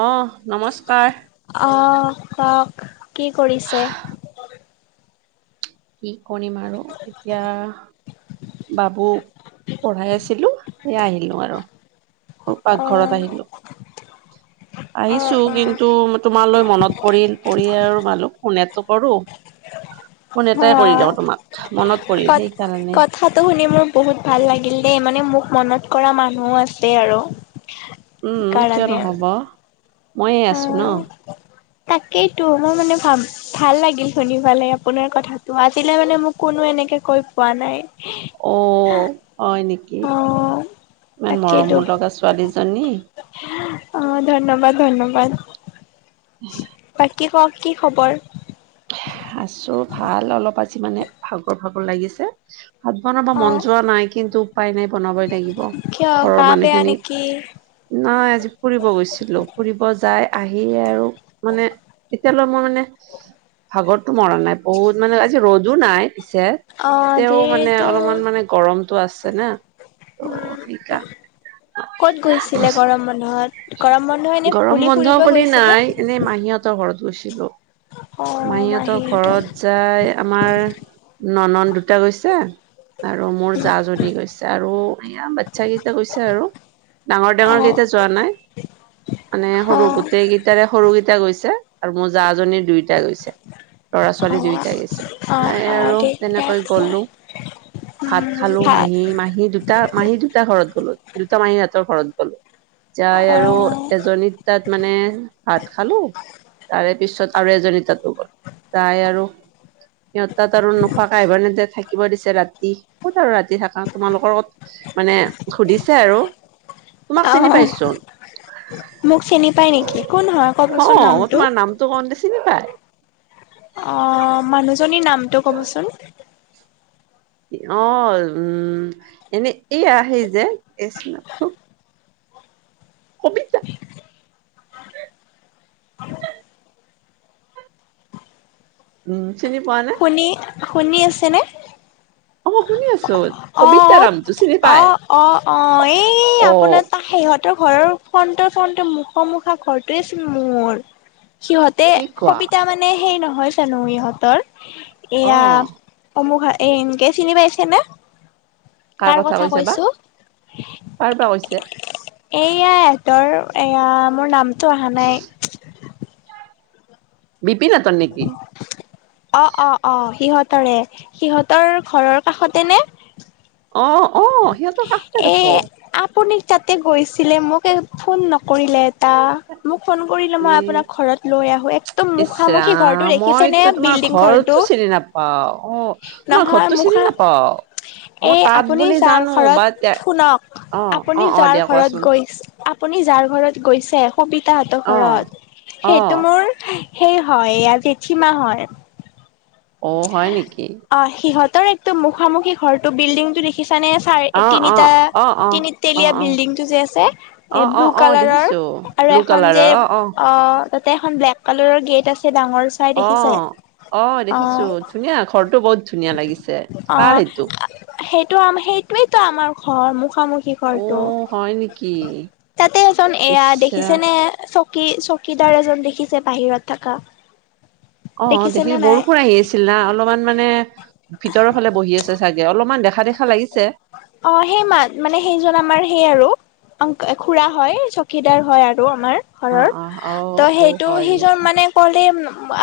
অহ, নমস্কাৰ। অহ, কওক কি কৰিছে? কি কৰিম আৰু এতিয়া বাবুক পঢ়াই আছিলো, এই আহিলোঁ আৰু। পাকঘৰত অ', আহিলোঁ। [inaudible] অ', আহিছোঁ, অ'। কিন্তু তোমালৈ মনত পৰিল পৰি আৰু ভাবিলো ফোন এটো কৰোঁ। [inaudible] ফোন এটাই কৰি দিওঁ তোমাক। মনত পৰিল কথ-কথাত সেইকাৰণে কথাতো শুনি মোৰ বহুত ভাল লাগিল দেই। মানে, মোক মনত কৰা মানুহো আছে আৰু। উম। কিয় সেইকাৰণে নহ'ব ময়ে আছো ন'। অ'। তাকেইতো মই মানে ভাবি ভাল লাগিল শুনি পালাই আপোনাৰ কথাাটো, আজিলে মানে মোক কোনো এনেকে কৈ পোৱা নাই। অ', হয় নেকি অ', ইমান মৰম তাকেইতো লগা ছোৱালীজনী। অ' ধন্যবাদ-ধন্যবাদ বাকী কওঁক কি খবৰ? আছো ভাল। অলপ আজি মানে ভাগৰ ভাগৰ লাগিছেঁ। ভাত বনাব মন অ', যোৱা নাই। কিন্তু উপায় নাই বনাবই লাগিব। কিয় ঘৰৰ গা বেয়া মানুহখিনি নেকি? নাই আজি ফুৰিব গৈছিলো। ফুৰিব যাই আহিয়েই আৰু মানে এতিয়ালৈ মই মানে ভাগৰতো মৰা নাই বহুত মানে, আজি ৰ'দো নাই পিছে অ', তেওঁ মানে আজিতো অলপমান মানে গৰমতটো আছে না ত' উম সেইকাৰণে। সিহঁত গৰম বন্ধ এনেই গৰম বুলি বন্ধ ফুৰিব বুলি গৈছিলে। নাই এনেই মাহীহঁতৰ ঘৰত গৈছিলো মাহীহঁতৰ ঘৰত যাই আমাৰ ননন্দ দুটা গৈছে। আৰু মোৰ জা জনী গৈছে আৰু এয়া বাচ্ছা কেইটা গৈছে আৰু। অ ডাঙৰ-ডাঙৰ কেইটা যোৱা নাই। মানে অ সৰু গোটেই কেইটাৰে সৰুকেইটা গৈছে আৰু মোৰ জা জনীৰ দুইটাই গৈছে ল'ৰা অ ছোৱালী দুইটাই গৈছে। অ নাই অ আৰু ঠিকে তেনেকৈ আছে গলোঁ। ভাত উম খালোঁ ভাল মাহী-মাহী দুটা মাহী দুটা ঘৰত গলোঁ দুটা মাহী হতঁৰ ঘৰত গলোঁ। যাই অ আৰু এজনীৰ তাত মানে ভাত খালোঁ। তাৰে পিছত আৰু এজনীৰতাতো গলোঁ। যাই আৰু সিহঁত তাত আৰু নোখোৱাকে আহিব নিদিয়ে, থাকিব দিছে ৰাতি ক'ত আৰু ৰাতি থাকা তোমালোকৰ ক'ত মানে সুধিছে আৰু অ তোমাক চিনি পাই চোন। মোক চিনি পাই নেকি কোন হয় ক'বচোন নামটো। তোক অহনতে চিনি পায়। অ' মানুহজনীৰ নামটো ক'বচোন? অ' উম এনে এই আহি যে কি আছিলে নামটো। কবিতা। উম, চিনি পোৱা নে? আপুনি শুনি আছেনে? অ মই শুনি আছোঁ, কবিতা নামতো চিনি পাই। অঁ অঁ এই অ, আপোনাৰ অ সিহঁতৰ ঘৰৰ ফন্ত - চন্ত মুখ মুখা ঘৰটোৱেচোন মোৰ। সিহঁতে কি কোৱা? সবিতা মানে সেই নহয় জানো ইহঁতৰ অ, এয়া অমুকা এই এনকে চিনি পাইছে নে? কাৰ কথা কৈছে বা? কাৰ বা কৈছে? এয়া ইহঁতৰ, এয়া মোৰ নামটো অহা নাই। বিপিনহতৰ নেকি? অ অ অ সিহঁতৰে, সিহঁতৰ ঘৰৰ কাষতে নে? অ অ। সিহঁতৰ কাষতে এ দেখোন। আপুনি তাতে গৈছিলে, মোকে ফোন নকৰিলে টা, মোক ফোন কৰিলে এ মই আপোনাক ঘৰত লৈ আহো একদম ইচ মুখামুখি ঘৰটো ৰাম, দেখিছেনে? মইতো তোমাৰ ঘৰটো চিনি নাপাও, অ তোমাৰ ঘৰটো চিনি নাপাও। মই এ তাত আপুনি বুলি যাৰ জানো বা ঘৰত, তে শুনক অ, অ, আপুনি অ, যাৰ দিয়া ঘৰত কোৱাচোন। গৈছ আপুনি যাৰ ঘৰত গৈছে সবিতাহতৰ অ, ঘৰত অ, সেইটো মোৰ সেই হয় এয়া জেঠী মা হয়। অ' হয় নেকি? অ সিহঁতৰ একটো মুখামুখি ঘৰটো বিল্ডিংটো দেখ খিছানে চাৰে অ, অ, তিনিটা, অ, অ, তিনি অ, তেলীয়া অ, বিল্ডিংটো যে আছে অ, এ অ, ব্লু অ, কালাৰৰ। দেখিছো। আৰু এখন যে অ তাতে এখন ব্লেক কালাৰৰ গেট আছে ডাঙৰ চাই অ, দেখিছে অ দেখিছো ধুনীয়া ঘৰটো বহুত ধুনীয়া লাগিছে, অ কাৰ সেইটো? সেইটো আম সেইটোয়েতো আমাৰ ঘৰ মুখামুখি অ ঘৰটো হয় নেকি তাতে এজন এয়া ইচৰা দেখিছেনে চ কি চকীদাৰ এজন দেখিছে বাহিৰত থাকা? অ দেখি বৰষুণ আহি আছিল না অলপমান মানে ভিতৰৰফালে বহি আছে চাগে, অলপমান দেখা দেখা লাগিছে। অ সেই মা মানে সেইজন আমাৰ সেই আৰু অংক খুৰা হয়, চকীদাৰ হয় আৰু আমাৰ। অ ঘৰৰ। অ অ, ত' অ সেইটো হয় সিজন নেকি? মানে কলে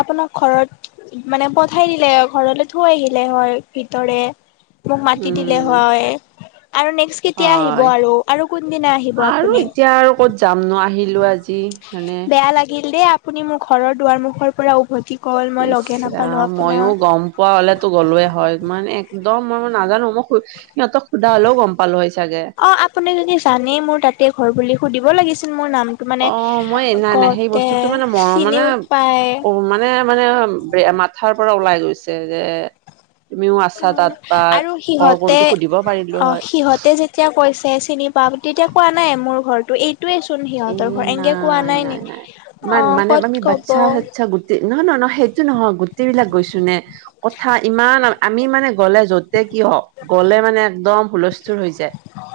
আপোনাক ঘৰত মানে পঠাই দিলে, ঘৰলে থৈ আহিলে হয় ভিতৰে। মোক মাতি দিলে উম হয় আৰু নেক্স কেতিয়া আহিব হয় আৰু আৰু কোনদিনা আহিব আৰু আপুনি? এতিয়া আৰু ক'ত যাম নো আহিলো আজি মানে বেয়া লাগিল দেই আপুনি মোৰ ঘৰৰ দুৱাৰ মুখৰ পৰা উভতি গ'ল মই লগে নাপালো ইচৰাম ময়ো আপোনাক। গম পোৱা হ'লেতো গ'লোৱে হয় মানে একদম মই মই নাজানো মই হো সিহঁতক সোধা হলেও গম পালো হয় চাগে? অঁ, আপুনি যদি জানেই মোৰ তাতে ঘৰ বুলি সুধিব লাগিছিল মোৰ নাম টো মানে অ', মই নাই নাই সেই গোটে বস্তুটো চিনিও পায়। এ মানে ব্ৰে মাথাৰ পৰা ওলাই গৈছে যে। তুমিও আছা তাত বা আৰু ঘৰ কোনটো সুধিব পাৰিলো হয়? এতিয়া কৈছে চিনি পা তেতিয়া কোৱা নাই মোৰ ঘৰটো এই তোৱে চোন সিহঁতৰ ঘৰ এনেকে কোৱা নাই নে অ কত কব? তে নহয় নহয় ন সেইটো নহয় গোটেইবিলাক গৈছো নে কথা ইমান আমি মানে গ'লে যতে কি হওঁক, গ'লে মানে একদম হুলস্থুল হৈ যায়।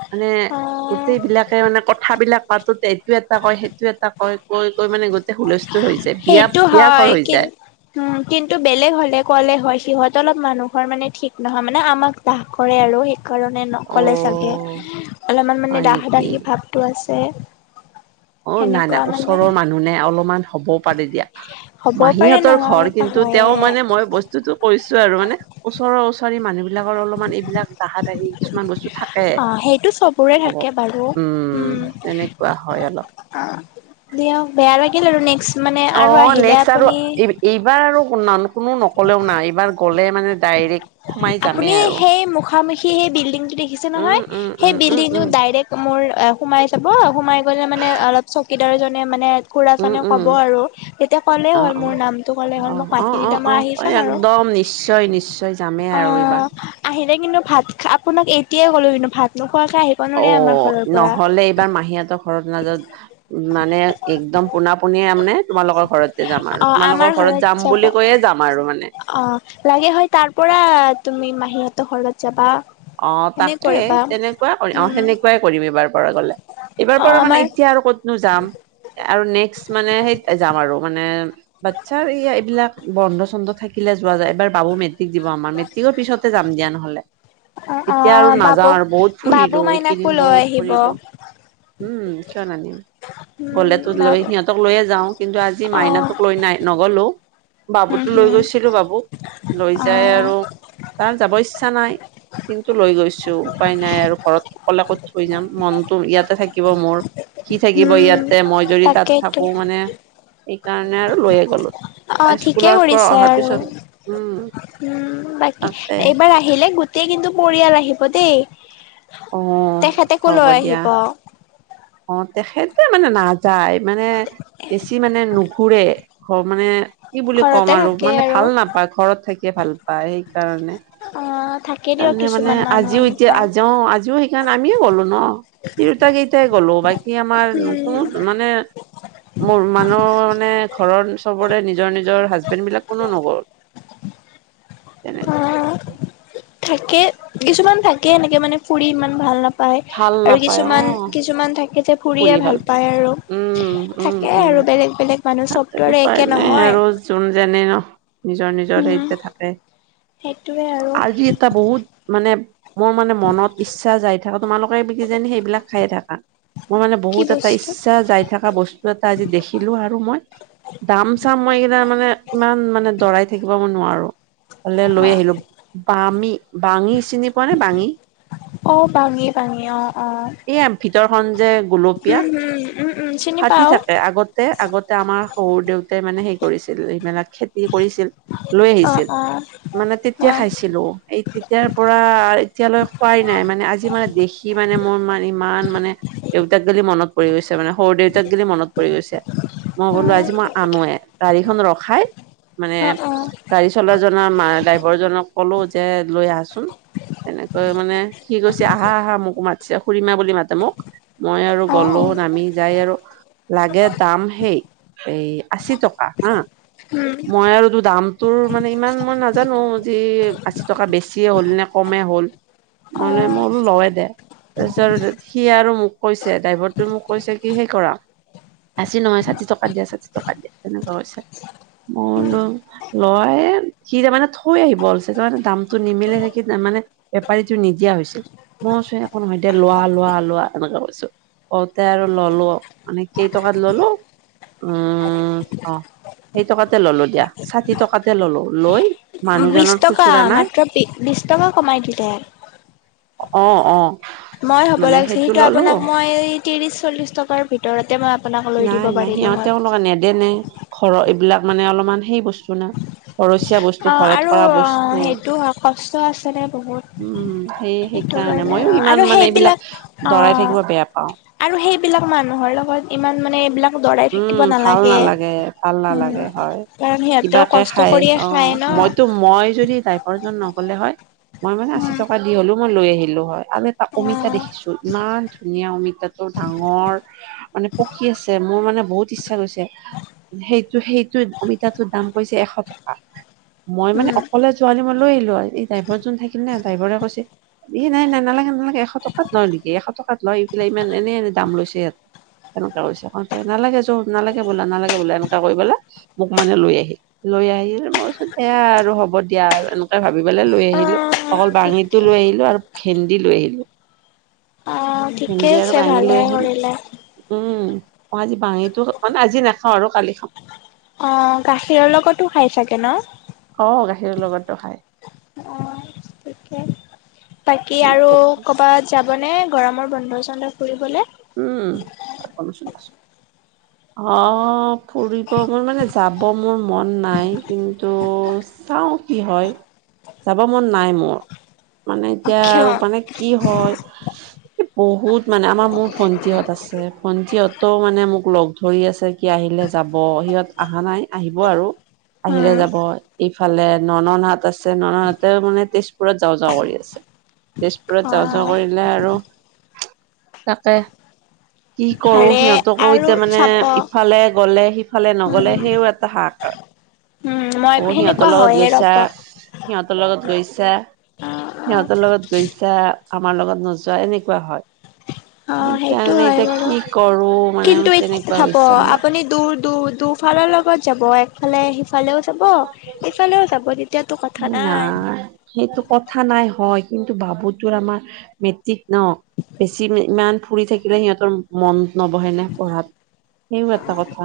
মানে অ গোটেই বিলাকে মানে কথাবিলাক পাতোতে এইটো এটা কয়, সেইটো এটা কয়। কৈ কৈ মানে গোটেই হুলস্থুল হৈ যায়, বিয়া-বিয়া ঘৰ হৈ যায়। উমজ কিন্তু বেলেগ হ'লে কলে হয় সিহঁত অলপ মানুহৰ মানে ঠিক নহয়, মানে আমাক দাহ কৰে আৰু সেইকাৰণে নক'লে চাগে, অ', অলপমান মানে হয় দাহ নেকি? দাহি ভাৱটো আছে। অ', নাই সেনেকুৱা নাই মানে ওচৰৰ মানুহ নে অলপমান হ'ব পাৰে দিয়া। হ'ব পাৰে মাহীহঁতৰ নহয় ঘৰ বা কিন্তু হয়ে তেওঁ মানে মই বস্তু যিটো কৈছো আৰু মানে ওচৰৰ-ওচাৰি মানুহ বিলাকৰ অলপ অকমান এইবিলাক দাহা দাহি কিছুমান বস্তু থাকে। অ সেইটো চবৰে হ'ব। থাকে বাৰু, উম, তেনেকুৱা হয় অলপ। উম। অ', দিয়ক বেয়া লাগিল আৰু নেক্স মানে আৰু অ', আহিলে নেক্সট আৰু আপুনি এইবাৰ আৰু ন' কোনো নক'লেও নাই, এইবাৰ গ'লে মানে ডাইৰেক্ট সোমাই আপুনি যামেই আৰু সেই মুখামুখি সেই বিল্ডিংটো দেখিছে উম, নহয়, উম, সেই উম, উম, বিল্ডিংটো উম, ডাইৰেক্ট মোৰ সোমাই যাব, সোমাই গ'লে মানে অলপ চকীদাৰ এজনে মানে উম, খুৰাজনেও উম, ক'ব আৰু তেতিয়া ক'লে অ', হ'ল মোৰ অ'। নামটো ক'লে হ'ল অ', মোক মাতি অ', দিলে অ', মই আহি অ', চাম আৰু একদম নিশ্চয়, নিশ্চয়। যামেই আৰু এইবাৰ। অ', আহিলে কিন্তু ভাত আপোনাক এতিয়াই ক'লো কিন্তু ভাত নোখোৱাকে আহি অ', নহ'লে এইবাৰ মাহীহঁতৰ ঘৰত নাযাওঁ। উ, মানে একদম পোনা পোনিয়ে মানে তোমালোকৰ ঘৰতে যাম আৰু অ তোমালোকৰ আমাৰ ঘৰত যাম যাব বুলি কৈয়ে যাম আৰু মানে। অ লাগে হয়, তাৰপৰা তুমি মাহীহঁতৰ ঘৰত যাবা। অ', সেনে তাকে কৰিবা তেনেকুৱা কৰি, অ', উম সেনেকুৱাই কৰিম এইবাৰৰ পৰা গ'লে। অ এইবাৰ পৰা আমাৰ মানে, এতিয়া আৰু ক'তনো যাম? আৰু নেক্সট মানে সেই যাম আৰু মানে বাচ্ছাৰ এইয়া এইবিলাক বন্ধ-চন্ধ থাকিলে যোৱা যায়, এইবাৰ বাবু মেট্ৰিক দিব, আমাৰ মেট্ৰিক কৰ পিছতে যাম দিয়া নহ'লে। অ অ এতিয়া অ আৰু নাযাওঁ বাবুক আৰু বহুত বাবু ফুৰিলো মাইনাকো এইকেইদিন, লৈ বহুত আহিব ফুৰিলো। উম, কিয় নাহিম? উম গ'লেতো লৈ বাবু সিহঁতক লৈয়ে যাও, কিন্তু আজি অ মাইনাটোক লৈ নাই নগ'লো। হুম বাবুতো লৈ হুম গৈছিলো বাবুক লৈ অ যাই আৰু তাৰ যাব ইচ্ছা নাই। কিন্তু লৈ গৈছো উপায় নাই আৰু ঘৰত অকলে ক'ত থৈ যাম, মনটো ইয়াতে থাকিব মোৰ। সি থাকিব হুম ইয়াতে, মই যদি তাত তাকেইতো থাকো, মানে সেইকাৰণে আৰু লৈয়ে গ'লো। অ', ঠিকে স্কুলৰ পৰা কৰিছে অহাৰ আৰু পিছত উম, বাকী তাকে এইবাৰ আহিলে আহিলে গোটেই কিন্তু পৰিয়াল আহিব অ দেই, তেখেতেকো হ'ব লৈ দিয়া আহিব। অ', তেখেতে মানে নাযায়, মানে বেছি মানে নুঘূৰে ঘ মানে কি বুলি ক'ম ঘৰতে আৰু থাকে মানে ভাল নাপায় ঘৰত থাকিয়ে ভাল পায়, সেইকাৰণে। অ থাকে দিয়ক তাৰমানে মানে কিছুমান মানুহ আজিও এতিয়া এনেকুৱা আজিও, অ', আজিও স আমিও গ'লো ন' তিৰোতা কেইটাই গ'লো, বাকী আমাৰ কোনো উম মানে মোৰ মানুহ মানে, ঘৰৰ চবৰে নিজৰ নিজৰ হাজবেণ্ড বিলাক কোনো নগ'ল। [inaudible] তেনে অ থাকে, কিছুমান থাকে সেনেকে মানে ফুৰি ইমান ভাল নাপায়, ভাল আৰু নাপায় অ কিছুমান কিছুমান থাকে যে ফুৰিয়ে ভাল পায় আৰু উম উম থাকে উম আৰু বেলেগ বেলেগ মানুহ তাতে চবটো আৰু উপায় একে নাই নহয়। আৰু যোন যেনে ন' নিজৰ নিজৰ উম হেৰিতে থাকে। সেইটোৱে আৰু আজি এটা বহুত মানে মোৰ মানে মনত ইচ্ছা যাই থকা তোমালোকে কিজানি সেইবিলাক খায়ে থাকা। মোৰ মানে কি বহুত এটা বস্তু ইচ্ছা যাই থকা বস্তু এটা আজি দেখিলো আৰু মই। দাম চাম মই এইকিটা মানে, ইমান মানে দৰাই থাকিব মই নোৱাৰো। হ'লে লৈ অ আহিলো। বামি, বাঙি চিনি পোৱা নে বাঙি? অ', বাঙি, বাঙি অ', অ'। এইয়া ভিতৰখন যে গোলপীয়া। উ। ফাটি থাকে। আগতে আগতে আমাৰ সৰু দেউতাই মানে হেৰি কৰিছিল এইবিলাক খেত খেতি কৰিছিল, লৈ অ আহিছিল, অ মানে অ অ তেতিয়া খাইছিলো। এই তেতিয়াৰ পৰা এতিয়ালৈ খোৱাই নাই মানে আজি মানে দেখি মানে মই মাৰ ইমান মানে দেউতাক গেলি মনত পৰি গৈছে মানে, শহুৰ দেউতাক গেলি মনত পৰি গৈছে। মই অ বোলো আজি মই আনোৱে, গাড়ীখন ৰখাই, মানে অ গাড়ী চলা জনা মাৰ ড্ৰাইভাৰ জনক ক'লো যে লৈ আহাচোন। তেনেকৈ মানে সি কৈছে আহা আহা মোকো মাতছে খুৰিমা বুলি মাতে মোক। মই আৰু অ অ গ'লো নামি যাই আৰু, লাগে দাম সেই এই আশী টকা হা। উম মই আৰু তোৰ দামটোৰ মানে ইমান মই নাজানো যে আশী টকা বেছিয়ে হ'ল নে কমে হ'ল। অ মানে মোৰো ল‌ওয়ে দে, তাৰছত সি আৰু মোক কৈছে, ড্ৰাইভৰটো মোক কৈছে কি সেই কৰা, আশী নহয়, ষাঠি টকাত দিয়া, ষাঠি টকাত দিয়া, সেনেকুৱা কৈছে। মই লো লয়ে, সি তাৰমানে থৈ আহিব ওলছে তাৰ মানে দামটো নিমিলে দেখি তাৰমানে বেপাৰীটো নিদিয়া হৈছিল, মই কৈছো একো নহয় দে, লোৱা, লোৱা, লোৱা, এনেকা কৈছো। কওঁতে আৰু ললো। আমি কেইটকাত লল? উম, অ', সেই টকাতে ললো দিয়া, ষাঠি টকাতে ললো। লৈ- বিশ মানুহজনৰ টকা খুচুৰা নাই মাত্ৰ বি বিশ টকা কমাই দিলে। অ অ মই হ'ব মানে লাগিছিল সেইটো সিটো ললো আপোনাক মই ত্ৰিশ চল্লিশ টকাৰ ভিত ভিতৰতে মই আপোনাক লৈ দিব নাই নাই পাৰিলো হয়। সিহঁতেও [unintelligible] নেদে নে। ঘৰ এইবিলাক মানে অলপমান সেই বস্তু না ঘৰচীয়া বচ অ', আৰু অ', সেইটো হয় কষ্ট আছেদে বহুত। উ, সেই সেইটো সেইকাৰণে কাৰণে অ মইও আৰু ইমান মানে সেইবিলাক এইবিলাক অ দৰাই থাকিব বেয়া পাওঁ। আৰু সেইবিলাক মানুহৰ লগত ইমান মানে এইবিলাক দৰাই উম থাকিব ভাল নালাগে, ভাল নালাগে হয় কাৰণ সিয়তেও কিবাকে কষ্ট খাই কৰিয়ে খায় অ', ন মইতো মই যদি ড্ৰাইভাৰ জন নগলে হয় মই মানে আশী উম টকাত দি হলেও মই লৈ আহিলো হয়। আৰু এটা অ অমিতা দেখিছো, ইমান ধুনীয়া অমিতাটো ডাঙৰ। মানে পকী আছে, মোৰ মানে বহুত ইচ্ছা গৈছে, সেই সেইটো অমিতাটোৰ দাম কৈছে এশ টকা, মই মানে উম। অকলে [unintelligible] মই লৈ আহিলো হয়। এই ড্ৰাইভৰ জন থাকিলনে ড্ৰাইভৰে কৈছে ই, নাই, নাই, নালাগে, নালাগে এশ টকাত লয় নেকি, এশ টকাত লয় ইগিলা ইমান এনে এনে দাম লৈছে ইয়াত। এনেকুৱা কৰিছে, কৈছে নালাগে যক, নালাগে বোলা নালাগে বোলে এনেকুৱা কৰিবলে। মোক মানে লৈ আহিল। লৈ আহিল মই কৈছো দে আৰু হ'ব দিয়া আৰু এনেক ভাবি পেলাই লৈ অ আহিলো। অকল ঠিকে বাঙিতো লৈ আহিলো, আৰু ভেন্দি লৈ আহিলো। অ', ঠিকে আছে, ভালেই কৰিলে। উ, ম‌ই আজি বাঙীটো মানে আজি নাখাওঁ আৰু কালি খাম। অ' গাখীৰৰ লগতো খাই চাগে ন অ' গাখীৰৰ লগতো খাই অ' ঠিকে বাকী মোৰ আৰু ভোক কৰবাত যাবনে গৰমৰ বন্ধ চন্ধ ফুৰিবলে উম অ ফুৰিব মোৰ মানে যাব মোৰ মন নাই কিন্তু চাও কি হয়, যাব মন নাই মোৰ, মানে এতিয়া আৰু অক্ষয় মানে কি হয় এ বহুত মানে আমাৰ মোৰ ভণ্টিহঁত আছে ভণ্টিহঁতো মানে মোক লগ ধৰি আছে কি আহিলে যাব সিহঁত আহা নাই আহিব আৰু আহিলে উম যাব এই ইফালে ননদহঁত আছে নননহঁতেও মানে তেজপুৰত যাওঁ যাওঁ কৰি আছে তেজপুৰত অ যাওঁ যাওঁ কৰিলে আৰু তাকে কি কৰো হাৰে সিহঁতকো আৰু এতিয়া মানে চাব ইফালে গলে সিফালে উম নগলে সেইও এটা হাহাকাৰ উম মই অ' সিহঁতৰ সেনেকুৱা লগত হয়হে গৈছা ৰ'ব অ সিহঁতৰ লগত গৈছা অ সিহঁতৰ লগত গৈছা আমাৰ লগত নোযোৱা এনেকুৱা হয় অ' সেইটো সেইকাৰণে হয় এতিয়া বাৰু কি কৰো মানে কিন্তু এই তেনেকুৱা হ'ব হৈছে মোৰ আপুনি দূৰ দূৰ দূফালৰ লগত যাব একফালে সিফালেও যাব তেতিয়াতো কথা নাই সেইটো কথা নাই হয় কিন্তু বাবু তোৰ আমাৰ মেট্ৰিক ন বেছি ইমান ফুৰি থাকিলে সিহঁতৰ মন নবহে নে পঢ়াত সেইও এটা কথা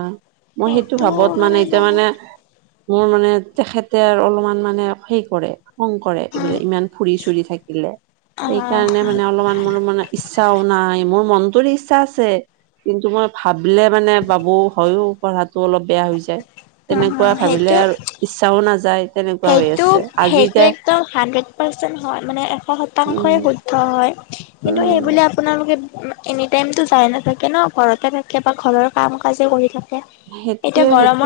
মই সেইটো ভাবত মানে হয় এতিয়া বাৰু মানে মোৰ মানে তেখেতে আৰু অলপমান মানে হে কৰে খং কৰে এইবিলাক ইমান ফুৰি চুৰি থাকিলে অ সেইকাৰণে মানে অলপমান মোৰ মানে ইচ্ছাও নাই মোৰ মনটোৰ ইচ্ছা আছেঁ কিন্তু, মই ভাবিলে মানে বাবু হয়ো পঢ়াটো অলপ বেয়া হৈছেঁ অ তেনেকুৱা ভাবিলে সেইটো আৰু ইচ্ছাও নাযায় তেনেকুৱা হৈ সেইটো আছে আজি সেইটো এতিয়া একদম হাণ্ড্ৰেড পাৰ্চেণ্ট হয় মানে এশ শতাংশই উম শুদ্ধ হয় কিন্তু সেই উম বুলি আপোনালোকে এনি টাইমতো যাই নাথাকে ন ঘৰতে থাকে বা ঘৰৰ কাম কাজে কৰি থাকে এতিয়া সেইটোয়ে সেইটোয়ে গৰমৰ